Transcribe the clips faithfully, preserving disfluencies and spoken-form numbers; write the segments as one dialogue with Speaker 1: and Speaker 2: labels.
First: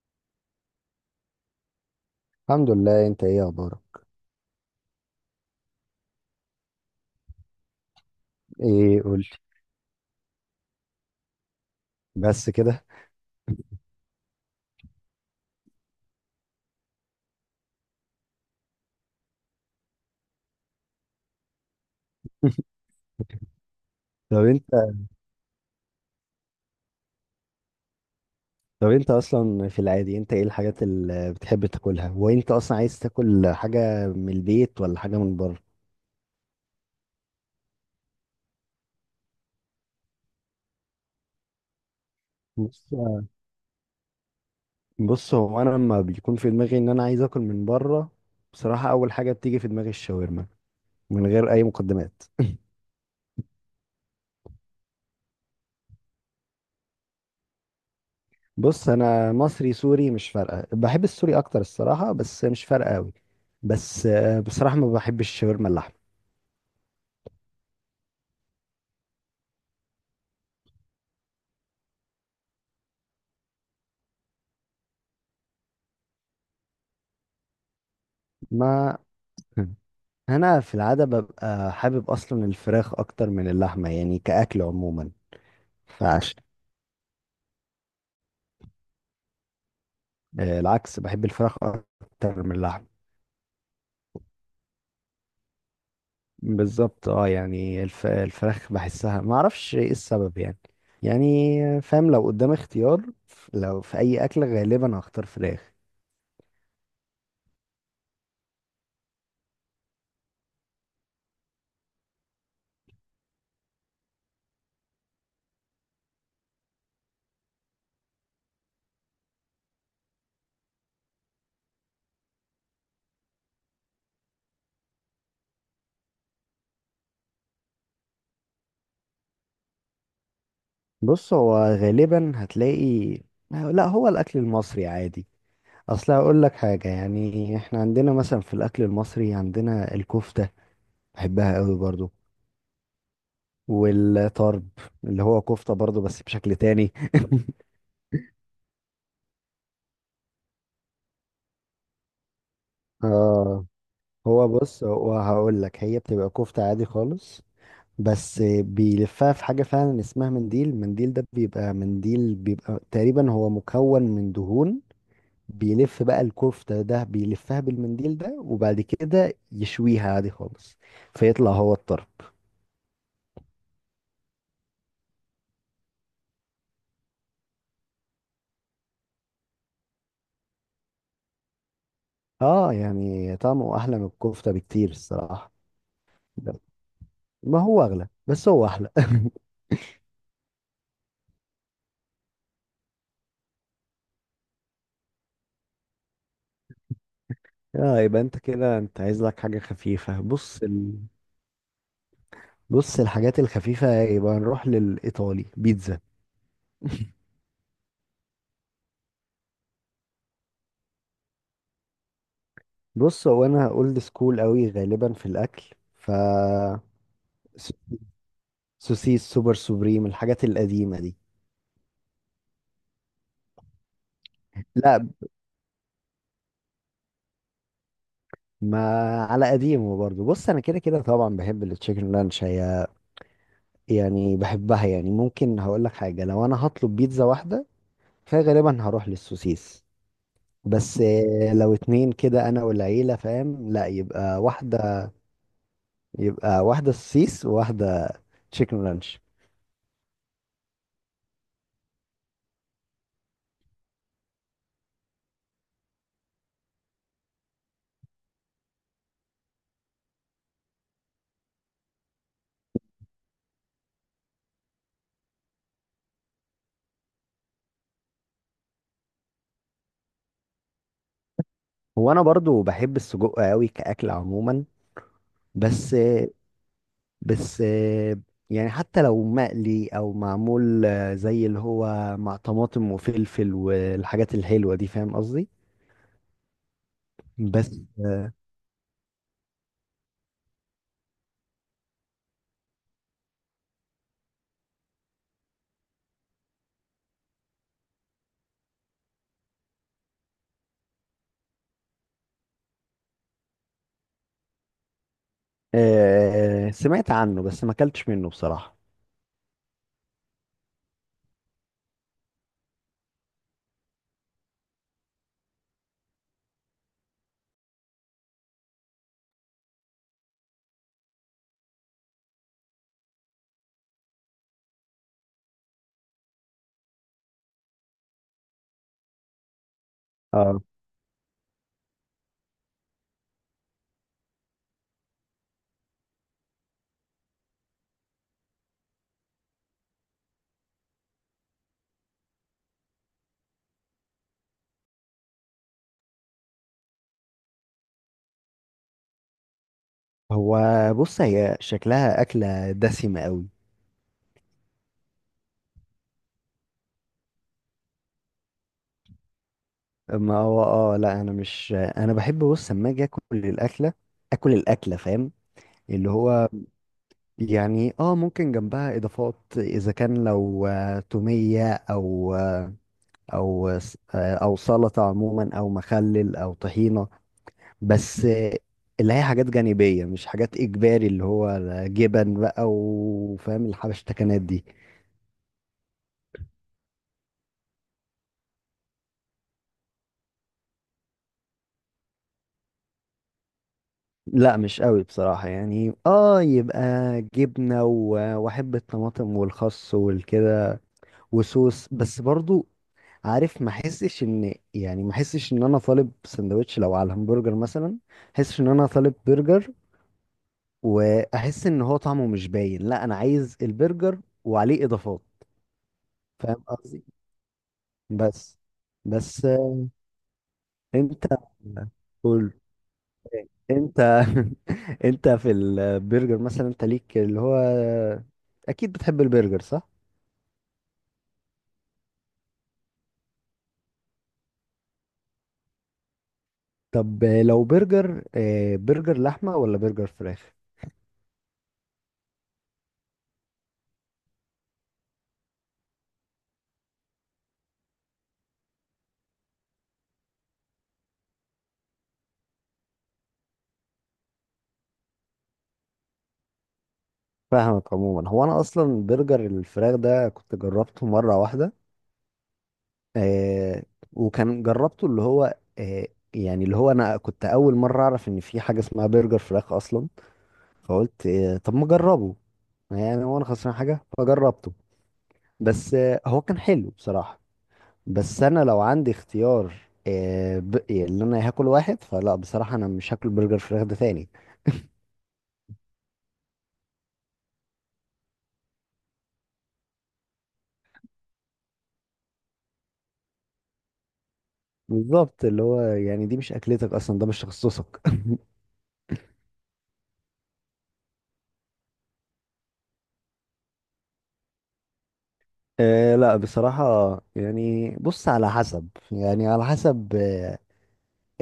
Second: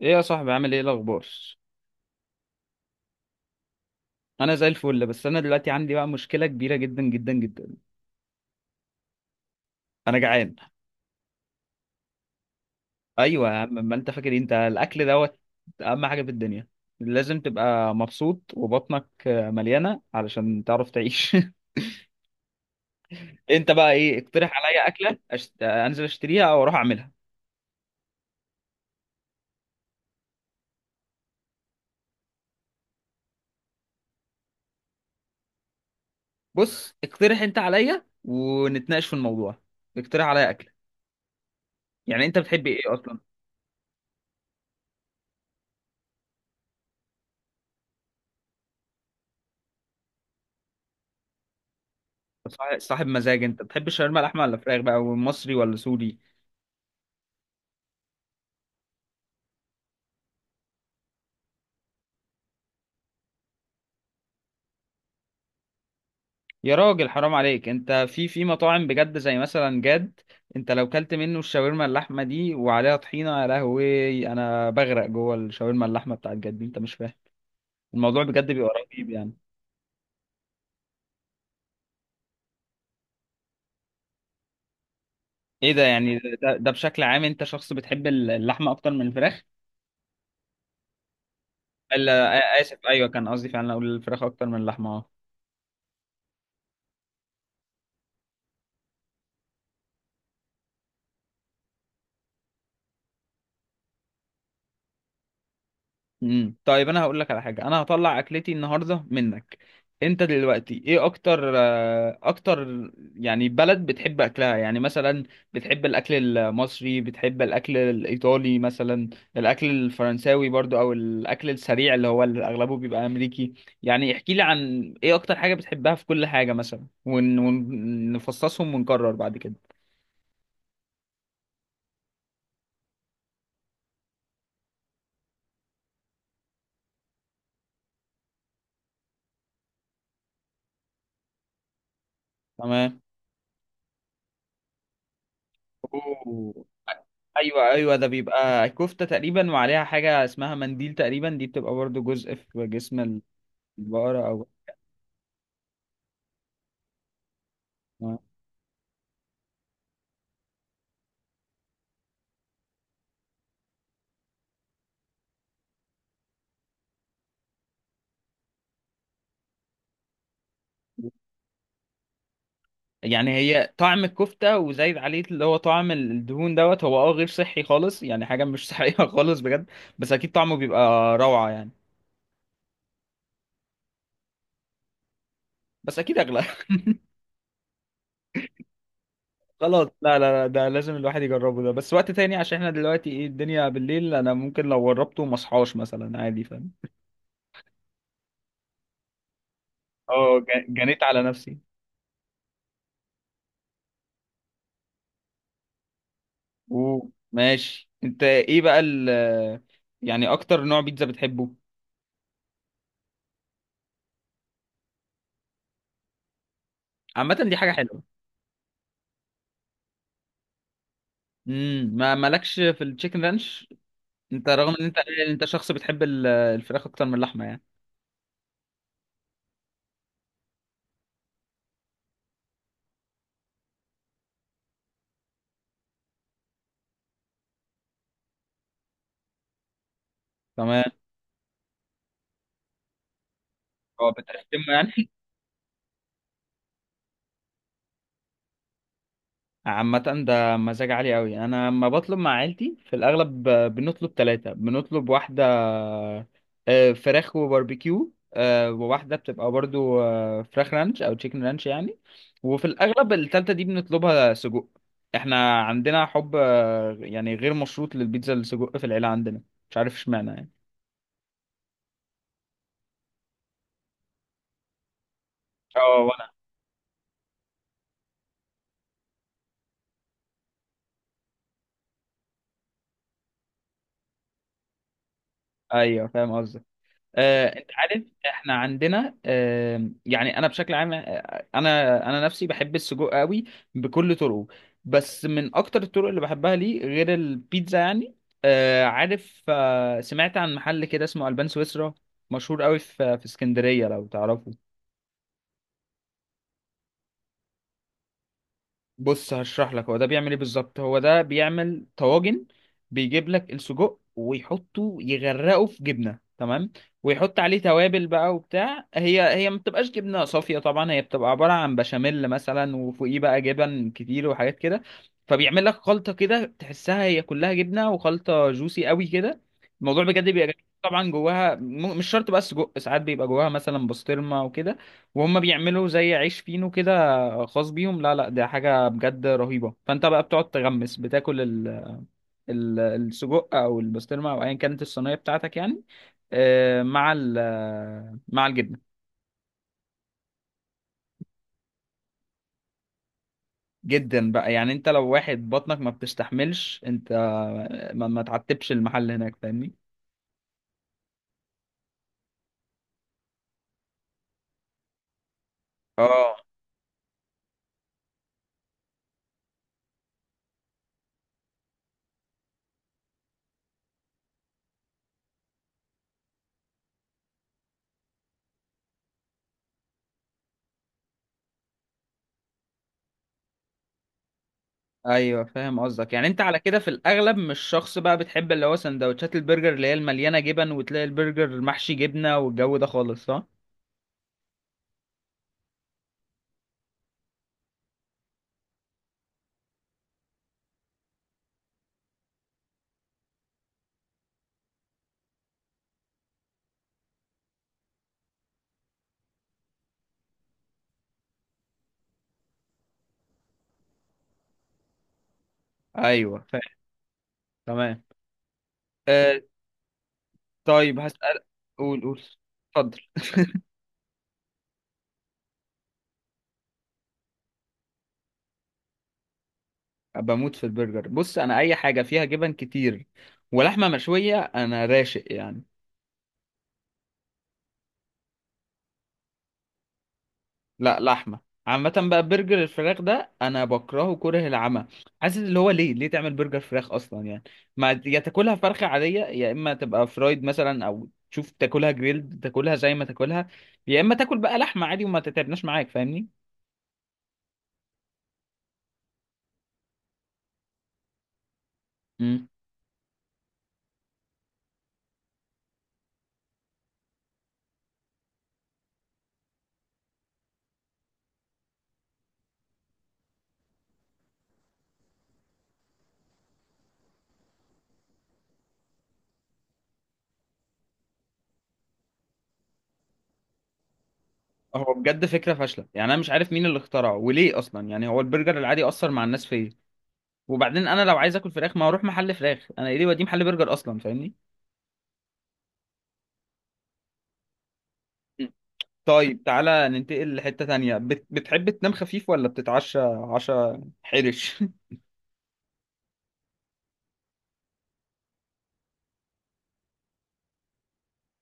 Speaker 1: ايه يا صاحبي، عامل ايه؟ الاخبار؟
Speaker 2: الحمد لله، انت ايه اخبارك؟
Speaker 1: انا زي الفل. بس انا دلوقتي عندي بقى مشكله كبيره جدا جدا جدا.
Speaker 2: ايه، قول.
Speaker 1: انا جعان.
Speaker 2: بس كده؟
Speaker 1: ايوه يا عم، ما انت فاكر إيه؟ انت الاكل دوت اهم حاجه في الدنيا. لازم تبقى مبسوط وبطنك مليانه علشان تعرف تعيش. انت بقى ايه؟
Speaker 2: طب
Speaker 1: اقترح
Speaker 2: انت
Speaker 1: عليا اكله أشت... انزل اشتريها او اروح اعملها.
Speaker 2: طب انت اصلا في العادي، انت ايه الحاجات اللي بتحب تاكلها؟ وانت اصلا عايز تاكل حاجه من البيت ولا حاجه من بره؟
Speaker 1: بص، اقترح انت عليا ونتناقش في الموضوع. اقترح عليا اكله. يعني انت بتحب ايه
Speaker 2: بص
Speaker 1: اصلا؟
Speaker 2: بص هو انا لما بيكون في دماغي ان انا عايز اكل من بره، بصراحه اول حاجه بتيجي في دماغي الشاورما، من غير اي مقدمات.
Speaker 1: صاحب صاحب مزاج، انت بتحب الشاورما لحمه ولا فراخ بقى؟ ومصري ولا سوري؟
Speaker 2: بص، انا مصري سوري مش فارقه، بحب السوري اكتر الصراحه، بس مش فارقه قوي. بس آه، بصراحه ما بحبش الشاورما اللحمه.
Speaker 1: يا راجل حرام عليك، انت في في مطاعم بجد زي مثلا جاد. انت لو كلت منه الشاورما اللحمه دي وعليها طحينه، يا لهوي، انا بغرق جوه الشاورما اللحمه بتاعت جد دي. انت مش فاهم الموضوع بجد بيبقى
Speaker 2: ما
Speaker 1: رهيب يعني.
Speaker 2: انا في العاده ببقى حابب اصلا الفراخ اكتر من اللحمه، يعني كاكل عموما.
Speaker 1: ايه ده؟ يعني
Speaker 2: فعش
Speaker 1: ده, ده بشكل عام انت شخص بتحب اللحمه اكتر من الفراخ؟
Speaker 2: آه، العكس، بحب الفراخ
Speaker 1: الا
Speaker 2: اكتر من
Speaker 1: آ- اسف،
Speaker 2: اللحمه.
Speaker 1: ايوه كان قصدي فعلا اقول الفراخ اكتر من اللحمه، اه.
Speaker 2: بالظبط اه، يعني الف... الفراخ بحسها ما اعرفش ايه السبب يعني. يعني فاهم، لو قدام اختيار، ف- لو في اي اكل غالبا هختار فراخ.
Speaker 1: امم طيب انا هقول لك على حاجه، انا هطلع اكلتي النهارده منك. انت دلوقتي ايه اكتر آه، اكتر يعني بلد بتحب اكلها؟ يعني مثلا بتحب الاكل المصري، بتحب الاكل الايطالي مثلا، الاكل الفرنساوي برضو، او الاكل السريع اللي هو اللي اغلبه بيبقى امريكي. يعني احكي لي عن ايه اكتر حاجه بتحبها في كل حاجه مثلا ون- ونفصصهم ونكرر بعد كده.
Speaker 2: بص هو غالبا هتلاقي، لا، هو الاكل المصري عادي. اصل هقول لك حاجه، يعني احنا عندنا مثلا في الاكل المصري عندنا الكفته، بحبها قوي برضو.
Speaker 1: تمام.
Speaker 2: والطرب، اللي هو كفتة برضو بس بشكل
Speaker 1: اوه.
Speaker 2: تاني.
Speaker 1: ايوه ايوه، ده بيبقى كفته تقريبا وعليها حاجه اسمها منديل تقريبا، دي بتبقى برضو جزء في جسم
Speaker 2: اه.
Speaker 1: البقره او
Speaker 2: هو بص، هو هقول لك، هي بتبقى كفتة عادي خالص،
Speaker 1: آه.
Speaker 2: بس بيلفها في حاجة فعلا اسمها منديل. المنديل ده بيبقى منديل، بيبقى تقريبا هو مكون من دهون. بيلف بقى الكفتة، ده بيلفها بالمنديل ده وبعد كده يشويها عادي خالص، فيطلع هو الطرب.
Speaker 1: يعني هي طعم الكفته وزايد عليه اللي هو طعم الدهون دوت. هو اه غير صحي خالص، يعني حاجه مش صحيه خالص بجد. بس اكيد طعمه بيبقى روعه يعني.
Speaker 2: اه، يعني طعمه احلى من الكفتة بكتير الصراحة.
Speaker 1: بس اكيد اغلى
Speaker 2: ده- ما هو اغلى بس هو احلى.
Speaker 1: خلاص لا لا لا، ده لازم الواحد يجربه، ده بس وقت تاني، عشان احنا دلوقتي ايه الدنيا بالليل، انا ممكن لو جربته ما اصحاش مثلا، عادي، فاهم.
Speaker 2: اه، يبقى انت كده انت عايز لك حاجة خفيفة.
Speaker 1: اه
Speaker 2: بص
Speaker 1: جا-
Speaker 2: ال...
Speaker 1: جنيت على نفسي.
Speaker 2: بص الحاجات الخفيفة، يبقى نروح للإيطالي، بيتزا.
Speaker 1: اوه ماشي. انت ايه بقى ال، يعني اكتر نوع بيتزا بتحبه؟
Speaker 2: بص هو انا اولد سكول قوي غالبا في الاكل، ف
Speaker 1: عامة دي حاجة
Speaker 2: س-
Speaker 1: حلوة.
Speaker 2: سوسيس سوبر سوبريم، الحاجات القديمة دي.
Speaker 1: امم ما مالكش في التشيكن رانش؟ انت رغم ان انت،
Speaker 2: لا،
Speaker 1: انت شخص بتحب ال- الفراخ اكتر من اللحمة يعني.
Speaker 2: ما على قديمه برضه، بص انا كده كده طبعا بحب التشيكن لانش. هي يعني بحبها، يعني ممكن هقول لك حاجة، لو انا هطلب بيتزا واحدة فغالبا هروح للسوسيس.
Speaker 1: تمام.
Speaker 2: بس آه، لو اتنين كده انا والعيلة فاهم، لا
Speaker 1: هو
Speaker 2: يبقى
Speaker 1: بتقسمه
Speaker 2: واحدة،
Speaker 1: يعني.
Speaker 2: يبقى واحدة سوسيس وواحدة تشيكن رانش.
Speaker 1: عامة ده مزاج عالي قوي. انا لما بطلب مع عيلتي في الاغلب ب- بنطلب ثلاثة. بنطلب واحدة آه، فراخ وباربيكيو، آه، وواحدة بتبقى برضو آه، فراخ رانش او تشيكن رانش يعني. وفي الاغلب التالتة دي بنطلبها سجق. احنا عندنا حب آه، يعني غير مشروط للبيتزا السجق في العيلة عندنا. مش عارف اشمعنى يعني.
Speaker 2: هو انا برضو بحب السجق قوي كأكل عموما، بس
Speaker 1: اه وانا.
Speaker 2: بس يعني حتى لو مقلي او معمول، زي اللي هو مع طماطم وفلفل والحاجات الحلوة دي، فاهم قصدي.
Speaker 1: ايوه فاهم قصدك. آه، انت
Speaker 2: بس
Speaker 1: عارف احنا عندنا، آه، يعني انا بشكل عام، آه، انا انا نفسي بحب السجق قوي بكل طرقه. بس من اكتر الطرق اللي بحبها ليه غير البيتزا يعني، آه، عارف، آه، سمعت عن محل كده اسمه البان سويسرا؟ مشهور قوي في في اسكندرية، لو تعرفه.
Speaker 2: آه، سمعت عنه بس ما اكلتش منه بصراحة.
Speaker 1: بص هشرح لك هو ده بيعمل ايه بالظبط. هو ده بيعمل طواجن. بيجيب لك السجق ويحطه يغرقه في جبنه، تمام، ويحط عليه توابل بقى وبتاع. هي هي ما بتبقاش جبنه صافيه طبعا، هي بتبقى عباره عن بشاميل مثلا وفوقيه بقى جبن كتير وحاجات كده. فبيعمل لك خلطه كده تحسها هي كلها جبنه وخلطه جوسي قوي كده. الموضوع بجد بيبقى
Speaker 2: اه.
Speaker 1: جميل. طبعا جواها م- مش شرط بقى السجق، ساعات بيبقى جواها مثلا بسطرمه وكده. وهم بيعملوا زي عيش فينو كده آه، خاص بيهم. لا لا، ده حاجة بجد رهيبة. فانت بقى بتقعد تغمس، بتاكل ال... ال... السجق او البسطرمة او ايا كانت الصينية بتاعتك يعني، آه، مع ال... آه، مع الجبنة.
Speaker 2: هو بص، هي شكلها أكلة دسمة قوي.
Speaker 1: جدا بقى، يعني انت لو واحد بطنك ما بتستحملش، انت ما, ما تعتبش المحل هناك، فاهمني.
Speaker 2: ما هو اه، لا انا مش، انا بحب، بص لما اجي اكل الاكله اكل الاكله، فاهم اللي
Speaker 1: اه
Speaker 2: هو، يعني اه ممكن جنبها اضافات اذا كان، لو آه، توميه، او آه، او س- آه، او سلطه عموما، او مخلل او طحينه. بس آه، اللي هي حاجات جانبيه مش حاجات اجباري، اللي هو جبن بقى، وفاهم الحبشتكنات دي.
Speaker 1: ايوه فاهم قصدك. يعني انت على كده في الاغلب مش شخص بقى بتحب اللي هو سندوتشات البرجر اللي هي المليانه جبن، وتلاقي البرجر محشي جبنه والجو ده خالص، صح؟
Speaker 2: لا مش قوي بصراحه، يعني اه، يبقى جبنه و- واحب الطماطم والخس والكده وصوص بس برضو. عارف، ما احسش ان، يعني ما احسش ان انا طالب سندوتش، لو على الهمبرجر مثلا احس ان انا طالب برجر، واحس ان هو طعمه مش باين. لا، انا عايز البرجر وعليه اضافات،
Speaker 1: ايوه فاهم.
Speaker 2: فاهم قصدي.
Speaker 1: تمام.
Speaker 2: بس
Speaker 1: آه،
Speaker 2: بس
Speaker 1: طيب
Speaker 2: انت
Speaker 1: هسأل. قول قول.
Speaker 2: قول.
Speaker 1: اتفضل.
Speaker 2: انت. انت في البرجر مثلا، انت ليك اللي هو، اكيد بتحب البرجر صح؟
Speaker 1: بموت في البرجر. بص انا اي حاجه فيها جبن كتير ولحمه مشويه انا راشق يعني.
Speaker 2: طب لو برجر، آه، برجر لحمة ولا برجر فراخ؟
Speaker 1: لا لحمه. عامه بقى برجر الفراخ ده انا بكرهه كره العمى. حاسس اللي هو ليه ليه تعمل برجر فراخ اصلا يعني؟ ما يا تاكلها فرخه عاديه، يا اما تبقى فرايد مثلا، او تشوف تاكلها جريلد، تاكلها زي ما تاكلها. يا اما تاكل بقى لحمه عادي وما تتعبناش معاك، فاهمني.
Speaker 2: فاهمك عموما. هو انا اصلا برجر الفراخ ده كنت جربته مره واحده
Speaker 1: مم.
Speaker 2: آه، وكان جربته اللي هو آه، يعني اللي هو انا كنت اول مره اعرف ان في حاجه اسمها برجر فراخ اصلا، فقلت آه طب ما اجربه، يعني هو انا خسران حاجه؟ فجربته. بس آه هو كان حلو بصراحه، بس انا لو عندي اختيار، آه ب... يعني اللي انا هاكل واحد، فلا بصراحه انا مش هاكل برجر فراخ ده تاني.
Speaker 1: هو بجد فكره فاشله. يعني انا مش عارف مين اللي اخترعه وليه اصلا، يعني هو البرجر العادي اثر مع الناس فيا. وبعدين انا لو عايز اكل فراخ ما اروح محل فراخ، انا ايه ليه وديه محل برجر اصلا، فاهمني.
Speaker 2: بالظبط، اللي هو يعني دي مش اكلتك اصلا، ده مش تخصصك.
Speaker 1: مم. طيب تعالى ننتقل لحتة تانية. بت... بتحب تنام خفيف ولا بتتعشى عشاء حرش؟
Speaker 2: آه لا بصراحة، يعني بص على حسب، يعني على حسب آه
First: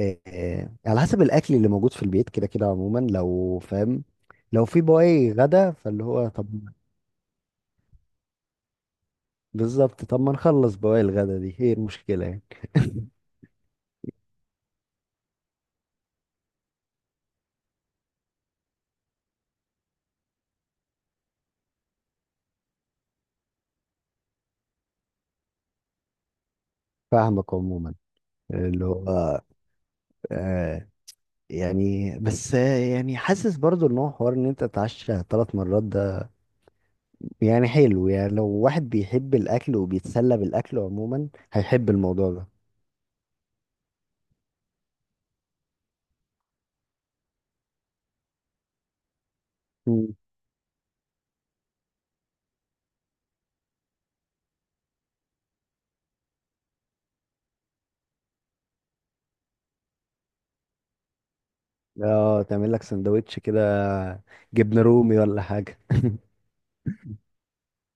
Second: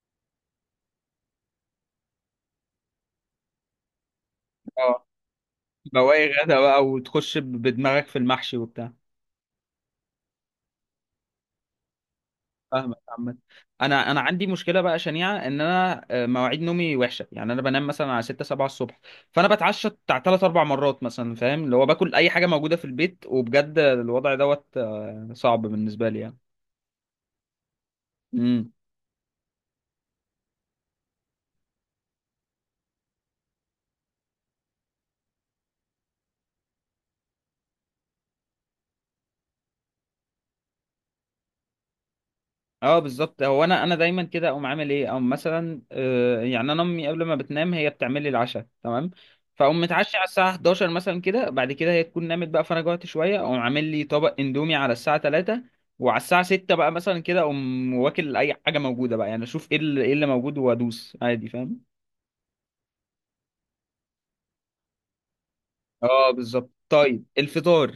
Speaker 2: آه آه، على حسب الأكل اللي موجود في البيت كده كده عموما لو فاهم. لو في
Speaker 1: اه
Speaker 2: بواقي غدا فاللي هو
Speaker 1: بواقي
Speaker 2: طب،
Speaker 1: غدا بقى وتخش ب- بدماغك في المحشي وبتاع.
Speaker 2: بالظبط. طب ما نخلص بواقي الغدا دي هي المشكلة يعني.
Speaker 1: فاهمك عامة. انا انا عندي مشكله بقى شنيعه، ان انا آه، مواعيد نومي وحشه. يعني انا بنام مثلا على ستة سبعة الصبح، فانا بتعشى بتاع تلات اربع مرات مثلا، فاهم، اللي هو باكل اي حاجه موجوده في البيت. وبجد الوضع دوت آه، صعب بالنسبه لي
Speaker 2: فاهمك عموما،
Speaker 1: يعني.
Speaker 2: اللي هو آه، يعني بس آه يعني حاسس برضو ان هو حوار ان انت تتعشى ثلاث مرات ده يعني حلو، يعني لو واحد بيحب الأكل وبيتسلى بالأكل عموما هيحب الموضوع
Speaker 1: اه بالظبط. هو انا انا دايما كده اقوم عامل ايه، او مثلا آه، يعني انا امي قبل ما بتنام هي بتعمل لي العشاء، تمام، فاقوم
Speaker 2: ده.
Speaker 1: متعشي على الساعه احد عشر مثلا كده. بعد كده هي تكون نامت بقى، فانا جوعت شويه اقوم عامل لي طبق اندومي على الساعه ثلاثة. وعلى الساعه ستة بقى مثلا كده اقوم واكل اي حاجه موجوده بقى، يعني اشوف ايه اللي, إيه اللي موجود وادوس عادي، فاهم.
Speaker 2: اه، تعمل لك سندوتش كده جبنة رومي ولا حاجة.
Speaker 1: اه بالظبط. طيب الفطار،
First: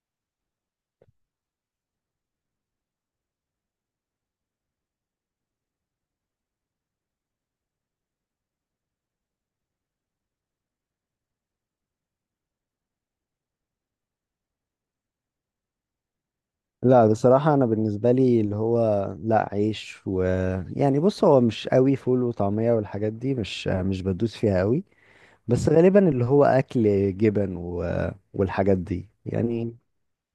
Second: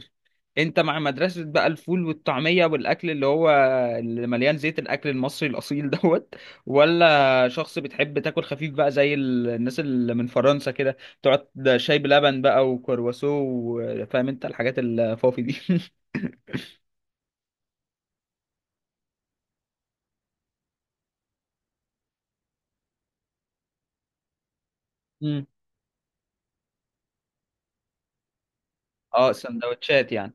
Speaker 1: انت مع مدرسة بقى الفول والطعمية والاكل اللي هو اللي مليان زيت، الاكل المصري الاصيل دوت، ولا شخص بتحب تاكل خفيف بقى زي ال- الناس اللي من فرنسا كده تقعد شاي بلبن بقى وكرواسو و- فاهم انت الحاجات الفافي دي
Speaker 2: لا بصراحة، أنا بالنسبة لي اللي هو، لا عيش و، يعني بص هو مش قوي فول وطعمية والحاجات دي، مش مش بدوس فيها قوي.
Speaker 1: مم.
Speaker 2: بس غالبا اللي هو أكل جبن و... والحاجات دي
Speaker 1: اه
Speaker 2: يعني.
Speaker 1: سندوتشات يعني.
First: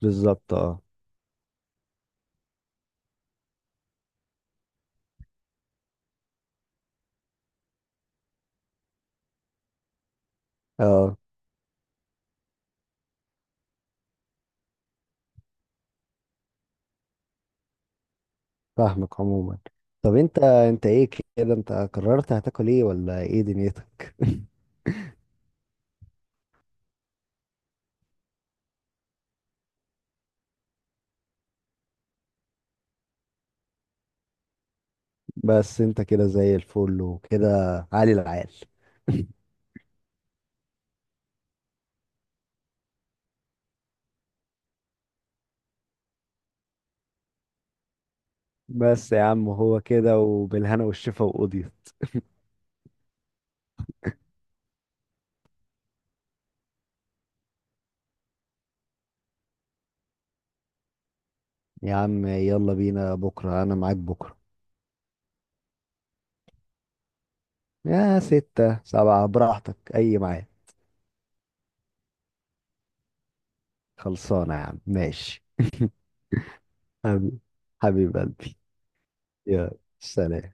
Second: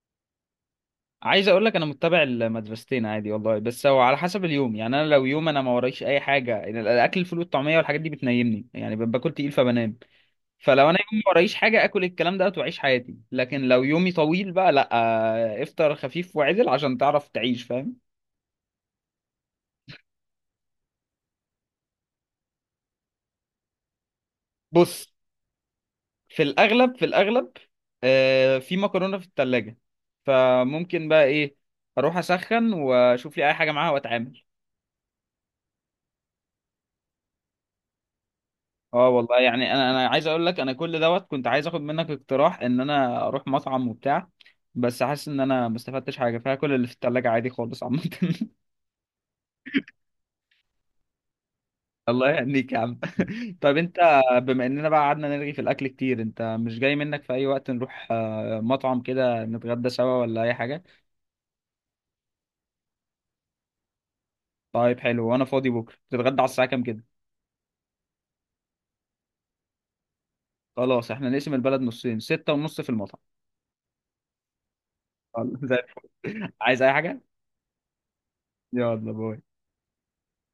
Speaker 2: بالظبط اه.
Speaker 1: عايز اقول لك انا متبع المدرستين عادي والله، بس هو على حسب اليوم يعني. انا لو يوم انا ما ورايش اي حاجه يعني، الاكل الفول والطعميه والحاجات دي بتنيمني يعني، باكل تقيل فبنام. فلو انا
Speaker 2: اه
Speaker 1: يومي ورايش حاجه اكل الكلام ده واعيش حياتي، لكن لو يومي طويل بقى لا، آه، افطر خفيف وعدل عشان تعرف تعيش، فاهم.
Speaker 2: فاهمك عموما. طب انت، انت ايه كده؟ انت قررت هتاكل ايه ولا ايه دنيتك؟
Speaker 1: بص، في الاغلب، في الاغلب آه، في مكرونه في التلاجة. فممكن بقى ايه، اروح اسخن واشوف لي اي حاجه معاها واتعامل.
Speaker 2: بس انت كده زي الفل وكده، عالي العال.
Speaker 1: اه والله، يعني انا انا عايز اقول لك انا كل دوت كنت عايز اخد منك اقتراح ان انا اروح مطعم وبتاع. بس حاسس ان انا ما استفدتش حاجه، فيها كل اللي في التلاجة عادي خالص عامه
Speaker 2: بس يا عم هو كده، وبالهنا والشفا وقضيت.
Speaker 1: الله يهنيك يا عم. طب انت، بما اننا بقى قعدنا نرغي في الاكل كتير، انت مش جاي منك في اي وقت نروح آه، مطعم كده نتغدى سوا ولا اي حاجه؟
Speaker 2: يا عم يلا بينا بكرة، أنا معاك بكرة.
Speaker 1: طيب حلو. وانا فاضي بكره. تتغدى على الساعه كام كده؟
Speaker 2: يا ستة سبعة براحتك، أي معاك.
Speaker 1: خلاص احنا نقسم البلد نصين، ستة ونص في المطعم.
Speaker 2: خلصانة يا عم ماشي.
Speaker 1: خلاص، زي الفل عايز اي حاجه؟
Speaker 2: حبيب، حبيب قلبي.
Speaker 1: يلا، باي.
Speaker 2: يا سلام.